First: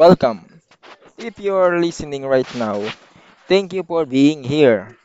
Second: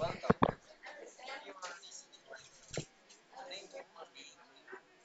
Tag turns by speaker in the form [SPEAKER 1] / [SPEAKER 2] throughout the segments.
[SPEAKER 1] welcome. If you are listening right now, thank you for being here.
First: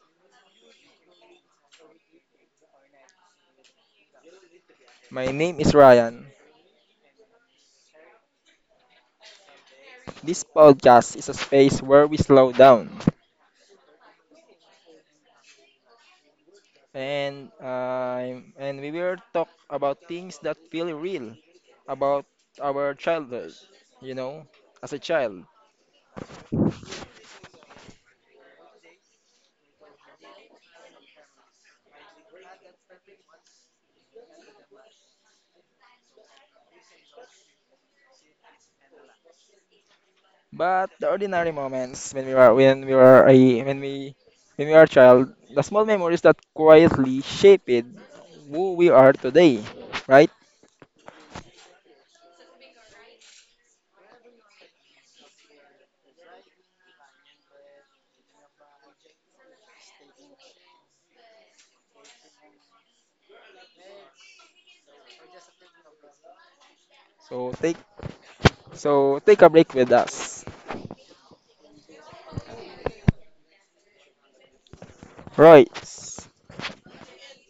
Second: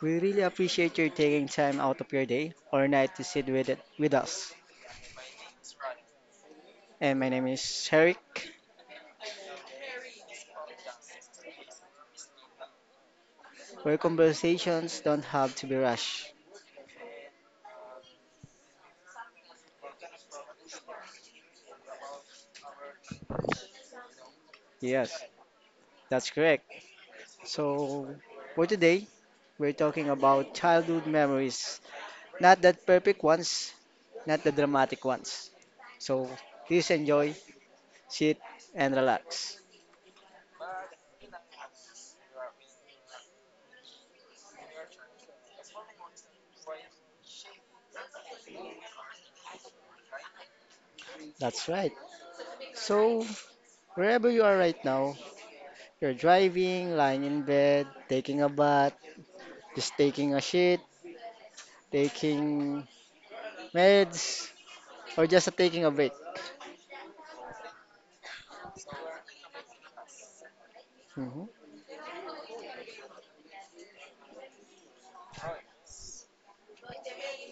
[SPEAKER 2] We really appreciate you taking time out of your day or night to sit with us.
[SPEAKER 1] My name is Ryan.
[SPEAKER 2] And my name is Eric,
[SPEAKER 1] This podcast is a space where we slow down
[SPEAKER 2] where conversations don't have to be rushed.
[SPEAKER 1] and we will talk about things that feel real about our childhood, you know, as a
[SPEAKER 2] Yes,
[SPEAKER 1] child.
[SPEAKER 2] that's correct. So for today, we're talking about childhood memories, not the perfect ones, not the dramatic ones. So please enjoy, sit, and relax.
[SPEAKER 1] But the ordinary moments when we are a when we are a child, the small memories that quietly shaped who we are today, right?
[SPEAKER 2] That's right. So wherever you are right now, you're driving, lying in bed, taking a bath, just taking a shit, taking meds, or just taking a break.
[SPEAKER 1] So So take a break with us.
[SPEAKER 2] hmm
[SPEAKER 1] Royce,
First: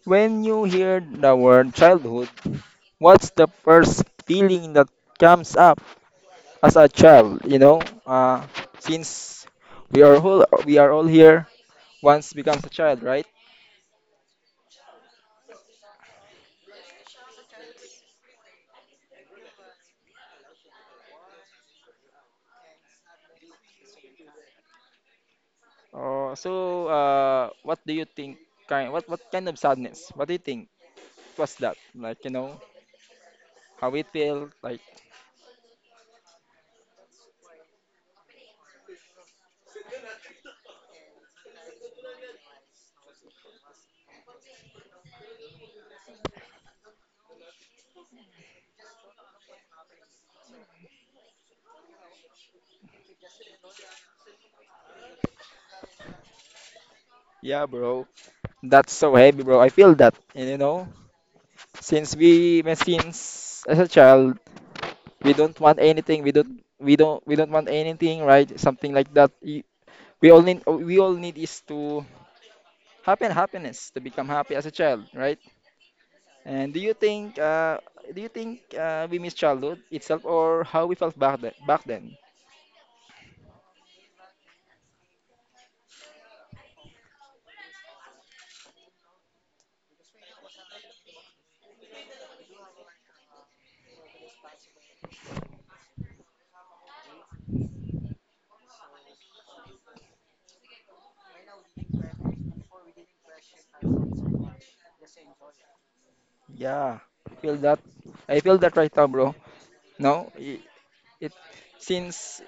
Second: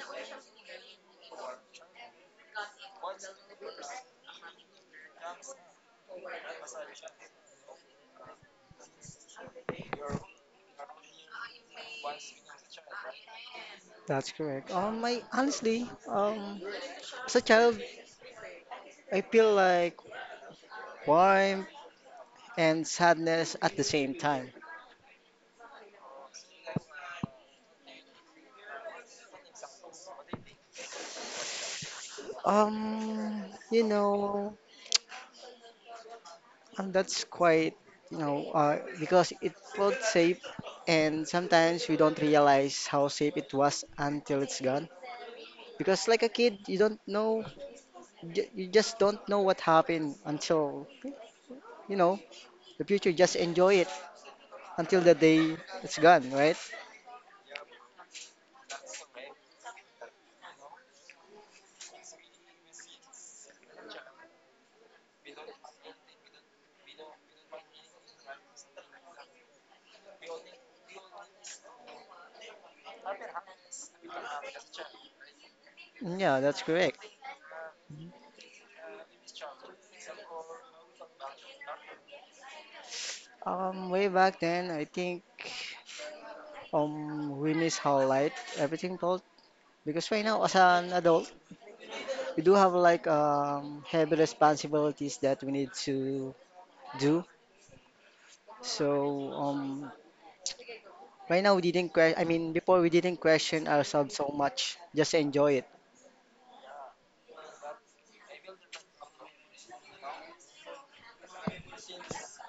[SPEAKER 1] when you hear the word childhood, what's the first feeling that comes up as a child? You know, uh, since we are all here once becomes a child, right?
[SPEAKER 2] That's correct. I honestly, as a child, I feel like warmth and sadness at the same time.
[SPEAKER 1] So what do you think? Kind what kind of sadness? What do you think? What's that? Like you know
[SPEAKER 2] Um, you
[SPEAKER 1] how it feel?
[SPEAKER 2] know,
[SPEAKER 1] Like
[SPEAKER 2] and that's quite, because it felt safe, and sometimes we don't realize how safe it was until it's gone. Because like a kid, you don't know, you just don't know what happened until, you know, the future, just enjoy it until the day it's gone, right?
[SPEAKER 1] yeah, bro, that's so heavy, bro. I feel that. And you know, since as a child we don't want anything we don't we don't want anything, right? Something like that. We all need we all need is to happen happiness to become happy as a child, right?
[SPEAKER 2] Yeah, that's
[SPEAKER 1] And do you
[SPEAKER 2] correct.
[SPEAKER 1] think we miss childhood itself or how we felt back then back then?
[SPEAKER 2] Way back then, I think we miss how light everything felt, because right now, as an adult, we do have like heavy responsibilities that we need to do. So um right now we didn't que- I mean before we didn't question ourselves so much. Just enjoy it.
[SPEAKER 1] yeah i feel that I feel that right now, bro. No it, it Since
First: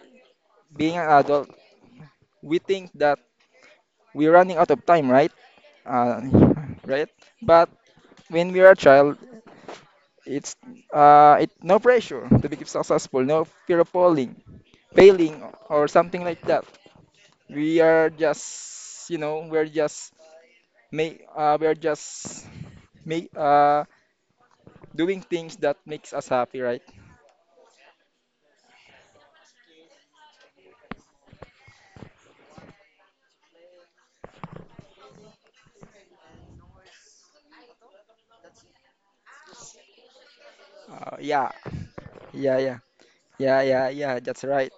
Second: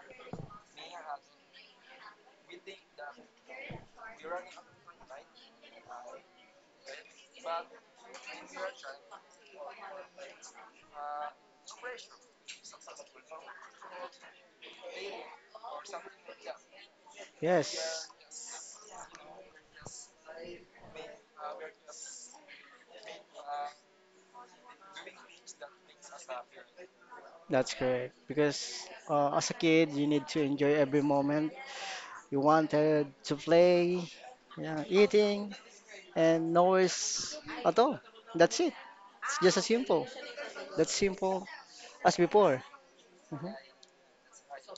[SPEAKER 1] being an adult we think that we're running out of time, right? uh, right. But when we are a child, It's it no pressure to become successful, no fear of falling, failing, or something like that. We
[SPEAKER 2] Yes,
[SPEAKER 1] are just, you know, we're just make, uh, doing things that makes us happy, right?
[SPEAKER 2] that's correct. Because as a kid, you need to enjoy every moment. You wanted to play, yeah, eating, and noise at all. That's it. It's just as simple. That's
[SPEAKER 1] Uh,
[SPEAKER 2] simple
[SPEAKER 1] yeah,
[SPEAKER 2] as
[SPEAKER 1] yeah,
[SPEAKER 2] before.
[SPEAKER 1] yeah,
[SPEAKER 2] Mhm.
[SPEAKER 1] yeah. That's right.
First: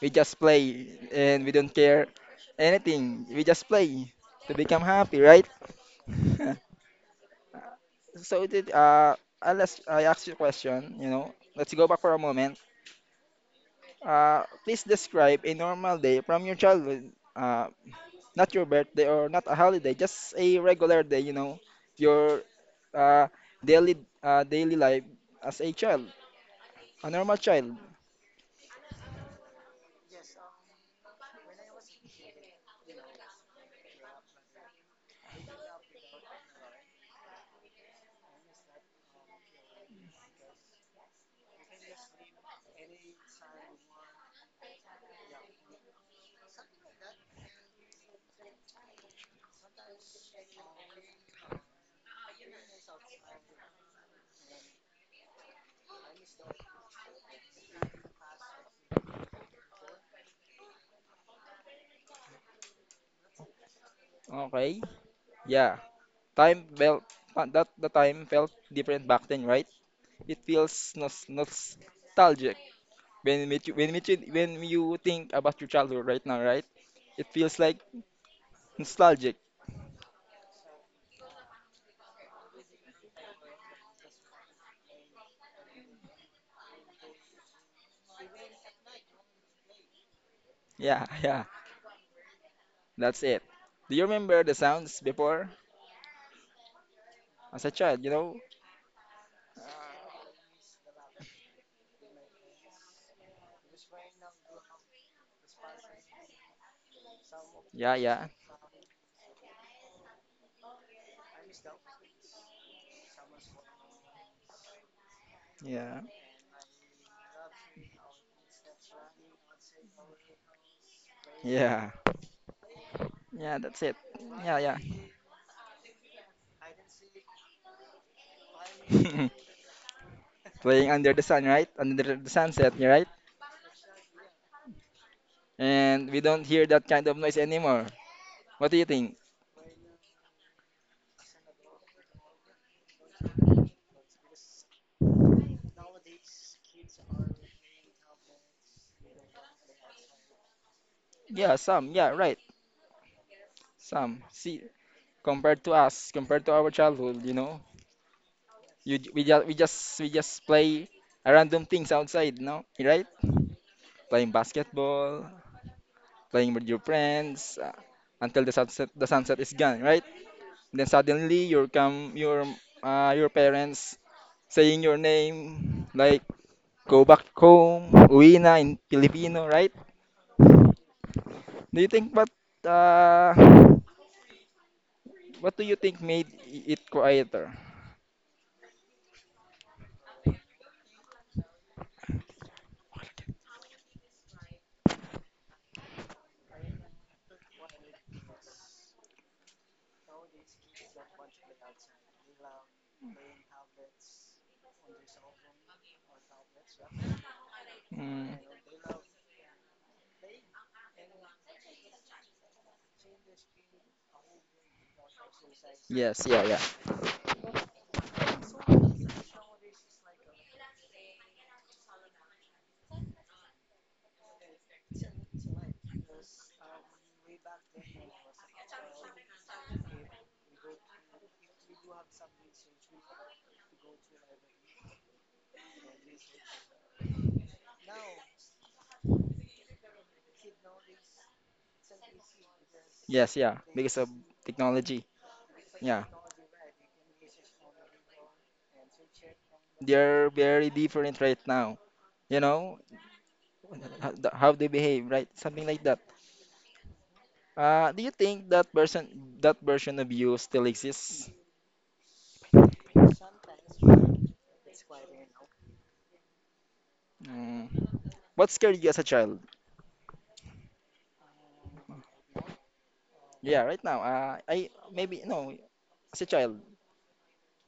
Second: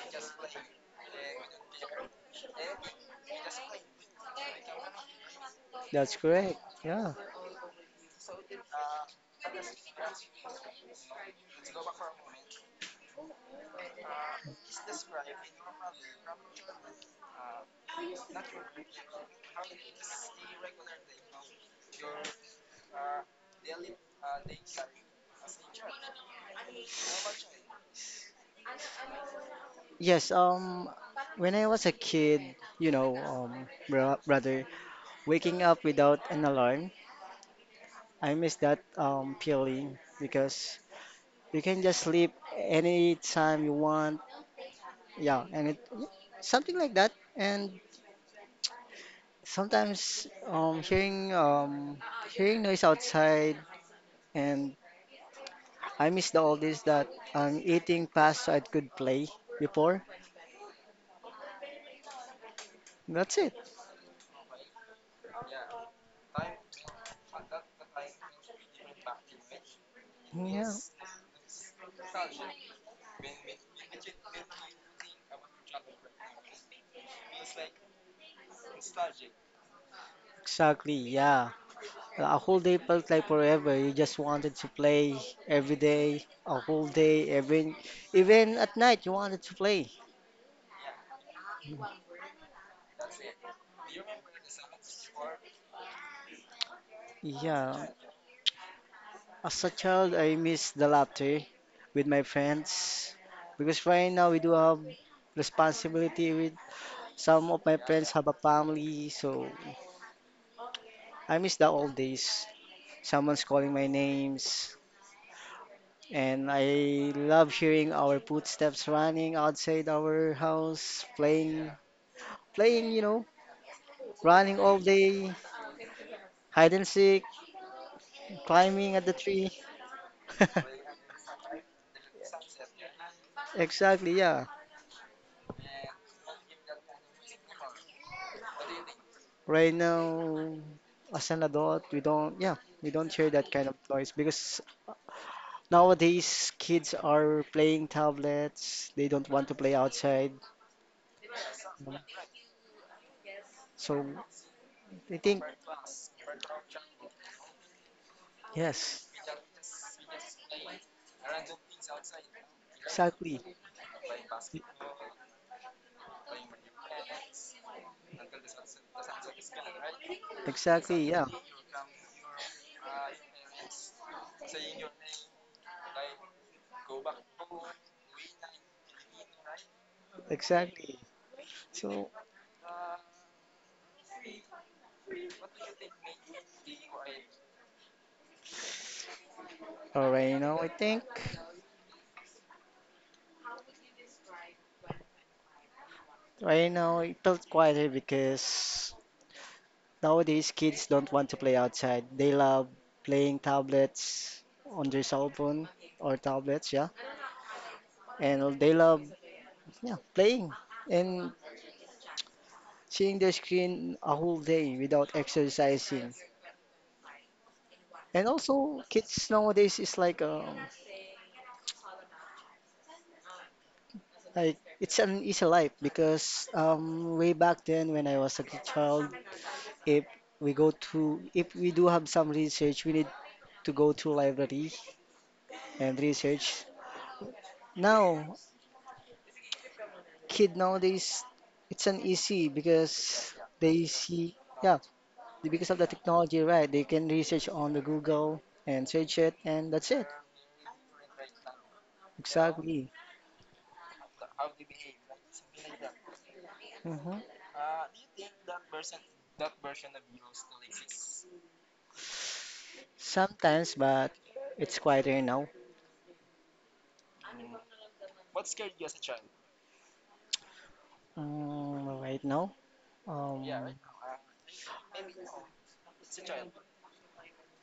[SPEAKER 1] We just play, and we don't care anything. We just play to become happy, right?
[SPEAKER 2] That's great. Yeah.
[SPEAKER 1] So it did, unless I ask you a question, you know, let's go back for a moment. Please describe a normal day from your childhood, uh, not your birthday or not a holiday, just a regular day, you know, your uh, daily daily life as a child, a normal child.
[SPEAKER 2] Yes, when I was a kid, brother, waking up without an alarm, I miss that feeling because you can just sleep anytime you want. Yeah, something like that. And sometimes hearing noise outside, and I miss the old that I'm eating past so I could play before. That's it.
[SPEAKER 1] Okay, yeah. Time felt that the time felt different back then, right? It
[SPEAKER 2] Yeah,
[SPEAKER 1] feels nostalgic when you think about your childhood right now, right? It feels like nostalgic.
[SPEAKER 2] exactly. Yeah, a whole day felt like forever. You just wanted to play every day, a whole day, even at night you wanted to play.
[SPEAKER 1] Yeah, yeah. That's it. Do you remember the sounds before? As a
[SPEAKER 2] Yeah,
[SPEAKER 1] child, you know?
[SPEAKER 2] as a child, I miss the laughter with my friends because right now we do have responsibility with. Some of my
[SPEAKER 1] Yeah,
[SPEAKER 2] friends
[SPEAKER 1] yeah,
[SPEAKER 2] have a family, so I miss the old days. Someone's calling my names,
[SPEAKER 1] yeah,
[SPEAKER 2] and I love hearing our footsteps running outside our house, playing,
[SPEAKER 1] yeah,
[SPEAKER 2] playing,
[SPEAKER 1] yeah, that's it. Yeah,
[SPEAKER 2] running
[SPEAKER 1] yeah.
[SPEAKER 2] all day, hide and seek, climbing at the tree.
[SPEAKER 1] Playing under the sun, right? Under the sunset, yeah, right?
[SPEAKER 2] Exactly, yeah.
[SPEAKER 1] And we don't hear that kind of noise anymore. What do you think?
[SPEAKER 2] Right now, as an adult, we don't, yeah, we don't hear that kind of noise because nowadays kids are playing tablets. They don't want to play outside.
[SPEAKER 1] Yeah, some, yeah, right.
[SPEAKER 2] So
[SPEAKER 1] Some. See,
[SPEAKER 2] I think,
[SPEAKER 1] compared to us, compared to our childhood, you know, you
[SPEAKER 2] yes,
[SPEAKER 1] j- we just we just we just play random things outside, no? Right?
[SPEAKER 2] exactly,
[SPEAKER 1] Playing basketball, playing with your friends, until the sunset is gone, right? Then
[SPEAKER 2] exactly, yeah,
[SPEAKER 1] suddenly your parents saying your name like go back home, uwi na in Filipino, right?
[SPEAKER 2] exactly.
[SPEAKER 1] Do you
[SPEAKER 2] So,
[SPEAKER 1] think uh, what do you think made it quieter?
[SPEAKER 2] all right, now I think right now it felt quieter because nowadays kids don't want to play outside. They love playing tablets on their cell phone or tablets, yeah,
[SPEAKER 1] Mm,
[SPEAKER 2] and they love yeah playing and seeing their screen a whole day without exercising.
[SPEAKER 1] yes, yeah, yeah,
[SPEAKER 2] And also, kids nowadays is like it's an easy life because way back then when I was a child, if if we do have some research, we need to go to library and research. Now, kid nowadays, it's an easy
[SPEAKER 1] yes,
[SPEAKER 2] because
[SPEAKER 1] yeah,
[SPEAKER 2] they
[SPEAKER 1] because of
[SPEAKER 2] see yeah
[SPEAKER 1] technology.
[SPEAKER 2] because of the
[SPEAKER 1] Yeah,
[SPEAKER 2] technology, right? They can research on the Google and search it, and that's it.
[SPEAKER 1] they're very different right now. You know
[SPEAKER 2] Exactly.
[SPEAKER 1] how they behave, right? Something like that.
[SPEAKER 2] hmm
[SPEAKER 1] Do you think that version of you still exists?
[SPEAKER 2] Sometimes, but it's quieter now.
[SPEAKER 1] Mm. What scared you as a child?
[SPEAKER 2] Mm, right now. Um,
[SPEAKER 1] Yeah, right now. I maybe no, as a child.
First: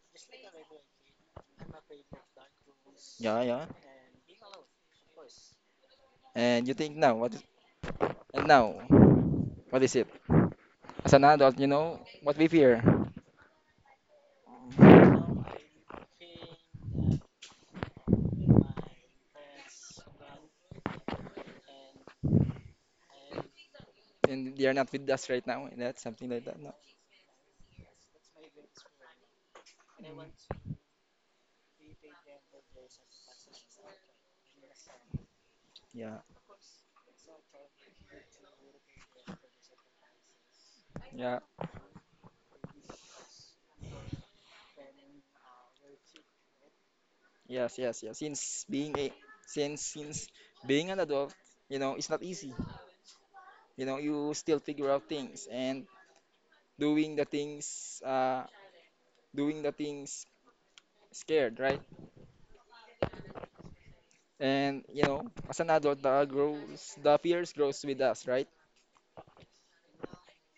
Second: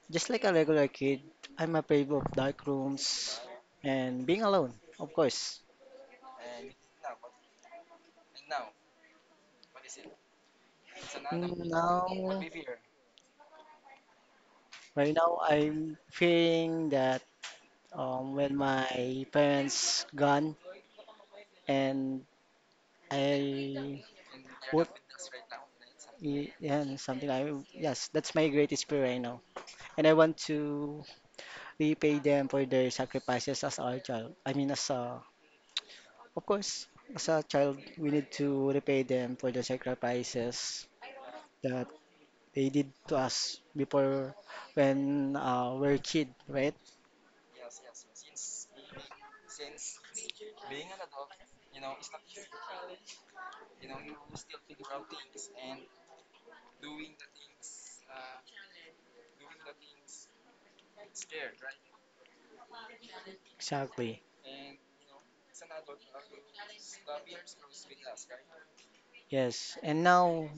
[SPEAKER 2] Just like a regular kid, I'm afraid of dark rooms
[SPEAKER 1] Yeah, yeah.
[SPEAKER 2] and being alone, of course.
[SPEAKER 1] And you think now what? And now what is it? As an adult, you know
[SPEAKER 2] Now,
[SPEAKER 1] what we fear,
[SPEAKER 2] right now, I'm fearing that when my parents gone and I
[SPEAKER 1] and they are
[SPEAKER 2] would,
[SPEAKER 1] not with us right now. And that's something like that. No.
[SPEAKER 2] yeah, something I, yes, that's my greatest fear right now. And I want to
[SPEAKER 1] Mm.
[SPEAKER 2] repay them for their sacrifices as our child. I mean, as a,
[SPEAKER 1] Yeah,
[SPEAKER 2] of course, as a child, we need to repay them for their sacrifices
[SPEAKER 1] yeah,
[SPEAKER 2] that they did to us before when we're kid, right?
[SPEAKER 1] yes, yes, yes. Since being an adult, you know it's not easy. You know you still figure out things and doing the things. Doing the things scared, right?
[SPEAKER 2] Exactly.
[SPEAKER 1] And you know as an adult, the fears grows with us, right?
[SPEAKER 2] Yes. And now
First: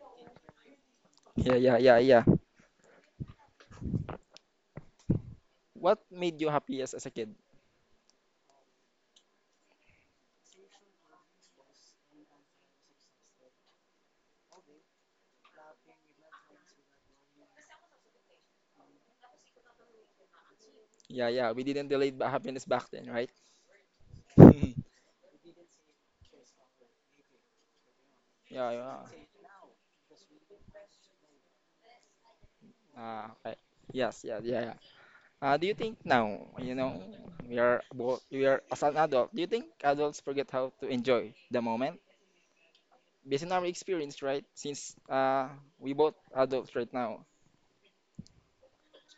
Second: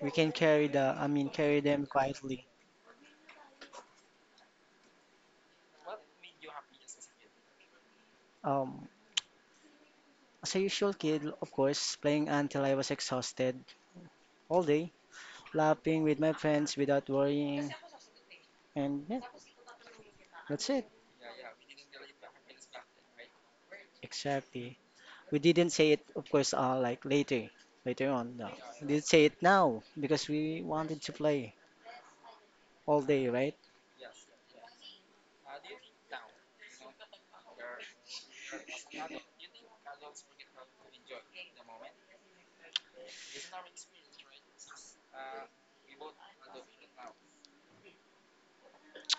[SPEAKER 2] we can carry the, I mean,
[SPEAKER 1] Yeah,
[SPEAKER 2] carry
[SPEAKER 1] yeah,
[SPEAKER 2] them
[SPEAKER 1] yeah, yeah.
[SPEAKER 2] quietly.
[SPEAKER 1] What made you happiest as a kid?
[SPEAKER 2] Um, as a usual kid, of course, playing until I was exhausted all day, laughing with my friends without worrying, and yeah, that's it.
[SPEAKER 1] Yeah, yeah. We didn't delay happiness back then, right?
[SPEAKER 2] Exactly. We didn't say it, of course, like later, later on. No.
[SPEAKER 1] Yeah,
[SPEAKER 2] We
[SPEAKER 1] yeah.
[SPEAKER 2] did say it now because we wanted to play all day,
[SPEAKER 1] Ah, okay.
[SPEAKER 2] right?
[SPEAKER 1] Yes, yeah, yeah, yeah. Do you think now, you know, we are as an adult, do you think adults forget how to enjoy the moment? Based on our experience, right? Since we both adults right now.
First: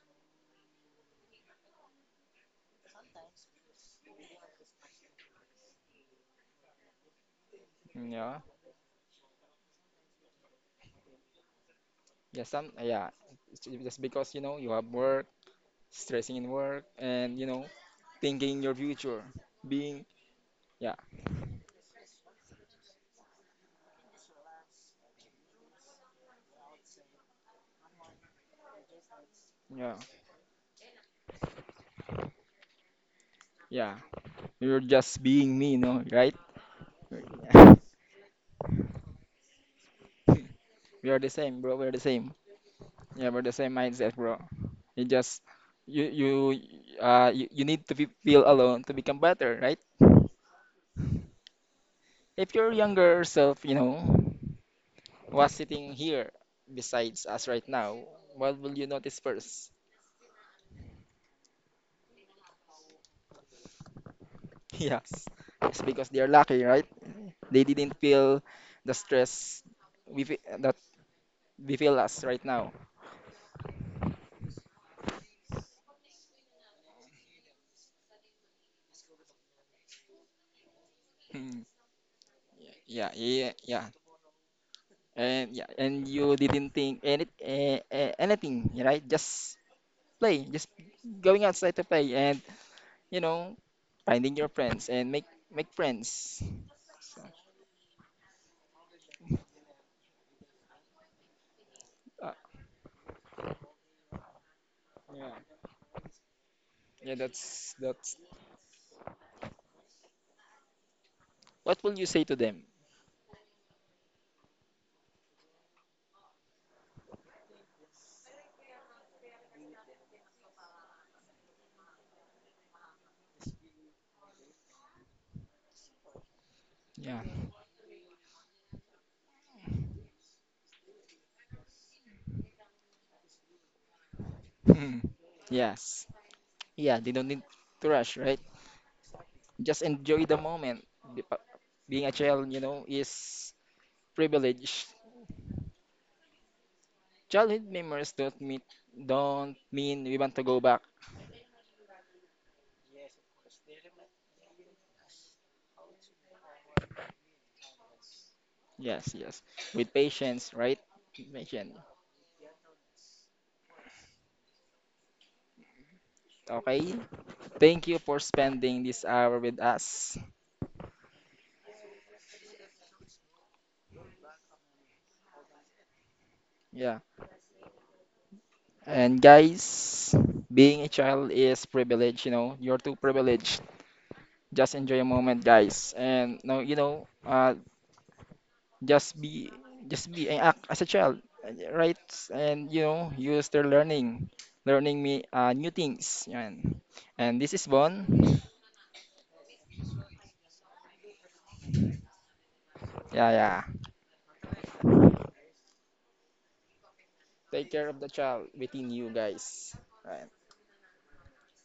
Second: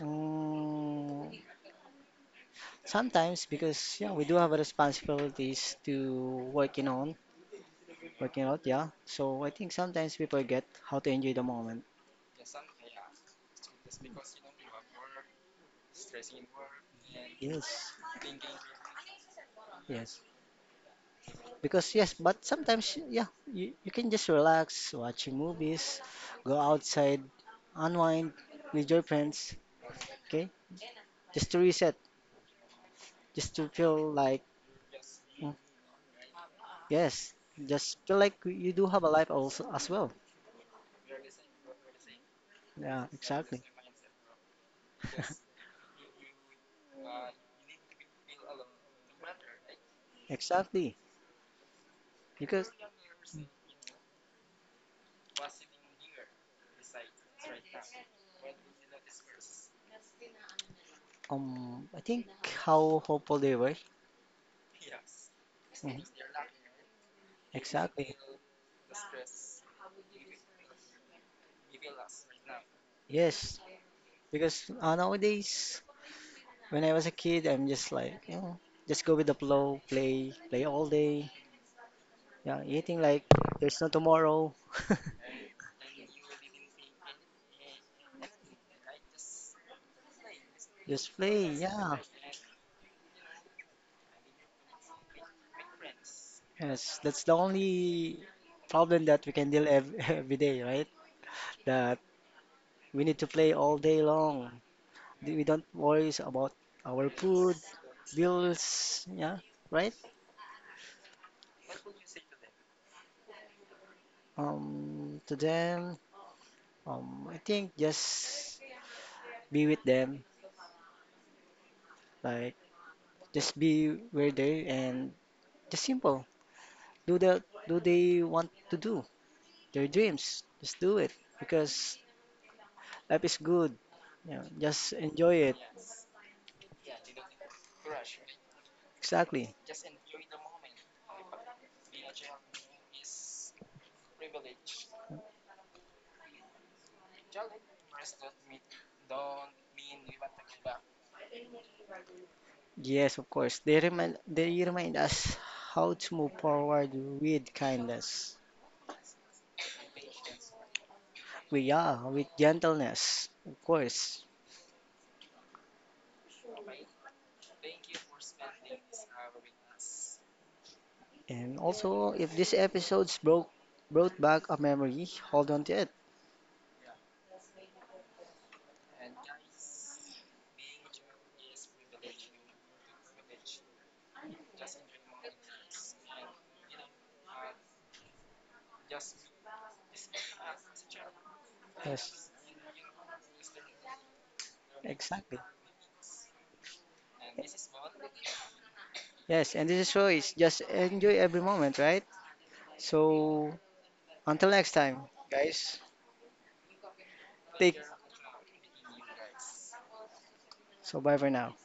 [SPEAKER 2] Mm, Sometimes because yeah, we do have responsibilities to working on,
[SPEAKER 1] Yeah.
[SPEAKER 2] working out, yeah. So I think sometimes we forget how to enjoy the moment.
[SPEAKER 1] Yeah, some, yeah. Just because, you know, you have work, stressing in work, and, you know,
[SPEAKER 2] Yes,
[SPEAKER 1] thinking your future, being,
[SPEAKER 2] yes.
[SPEAKER 1] yeah,
[SPEAKER 2] Because yes, but sometimes yeah, you can just relax, watching movies, go outside, unwind with your friends,
[SPEAKER 1] yeah,
[SPEAKER 2] okay? Just to reset, just to
[SPEAKER 1] yeah.
[SPEAKER 2] feel like
[SPEAKER 1] You're just being me, no? Right?
[SPEAKER 2] yes, feel like you do have a life also as well.
[SPEAKER 1] We are the same, bro. We're the same.
[SPEAKER 2] Yeah,
[SPEAKER 1] Yeah, we're the
[SPEAKER 2] exactly.
[SPEAKER 1] same mindset, bro. You just you you you, you need to be, feel alone to become better, right?
[SPEAKER 2] Exactly.
[SPEAKER 1] If
[SPEAKER 2] Because
[SPEAKER 1] your younger self, you know, was sitting here besides us right now, what will you notice first?
[SPEAKER 2] I think how hopeful they were.
[SPEAKER 1] Yes, it's
[SPEAKER 2] Mhm.
[SPEAKER 1] because they are lucky, right? They didn't
[SPEAKER 2] Exactly.
[SPEAKER 1] feel the stress that we feel us right now.
[SPEAKER 2] Yes. Because nowadays, when I was a kid, I'm just like, you know, just go with the flow, play, play all day.
[SPEAKER 1] Hmm.
[SPEAKER 2] Yeah, eating
[SPEAKER 1] Yeah,
[SPEAKER 2] like
[SPEAKER 1] yeah,
[SPEAKER 2] there's no
[SPEAKER 1] yeah.
[SPEAKER 2] tomorrow.
[SPEAKER 1] And yeah, and you didn't think any anything, right? Just play, just
[SPEAKER 2] Just
[SPEAKER 1] going
[SPEAKER 2] play.
[SPEAKER 1] outside to
[SPEAKER 2] Yeah.
[SPEAKER 1] play, and you know, finding your friends and make friends.
[SPEAKER 2] Yes.
[SPEAKER 1] So,
[SPEAKER 2] That's the only problem that we can deal ev every day, right? That
[SPEAKER 1] uh,
[SPEAKER 2] we need to play all day long. We don't worry about our
[SPEAKER 1] yeah,
[SPEAKER 2] food,
[SPEAKER 1] that's that's.
[SPEAKER 2] bills. Yeah. Right?
[SPEAKER 1] What will you say to them?
[SPEAKER 2] To them, I think just be with them. Like, just be where they and just simple. Do
[SPEAKER 1] Yeah.
[SPEAKER 2] the do they want to do their dreams. Just do it because life is good. You know, just
[SPEAKER 1] Hmm.
[SPEAKER 2] enjoy it.
[SPEAKER 1] Yes. Yeah, they don't need to rush, right?
[SPEAKER 2] Exactly.
[SPEAKER 1] Just enjoy the moment. Be- uh, Being a child, you know, is privilege. Childhood memories don't mean we want to go back.
[SPEAKER 2] Yes, of course. They remind us how to move forward with kindness.
[SPEAKER 1] Yes, yes. With patience, right?
[SPEAKER 2] We
[SPEAKER 1] Patient.
[SPEAKER 2] are with gentleness, of course.
[SPEAKER 1] Okay. Thank you for spending this hour with us.
[SPEAKER 2] And also, if this episode's broke brought back a memory, hold on to it.
[SPEAKER 1] Yeah. And guys, being a child is privilege, you know. You're too privileged. Just enjoy a moment, guys. And no, you know, just be, just be and act as a child, right?
[SPEAKER 2] Yes,
[SPEAKER 1] And you know, use their learning, learning me
[SPEAKER 2] exactly.
[SPEAKER 1] new things. And this is Bon.
[SPEAKER 2] Yes, and this is choice. Just enjoy every moment, right?
[SPEAKER 1] Yeah,
[SPEAKER 2] So
[SPEAKER 1] yeah.
[SPEAKER 2] until next time, guys,
[SPEAKER 1] Take
[SPEAKER 2] take
[SPEAKER 1] care of the child within you, guys.
[SPEAKER 2] so bye for now.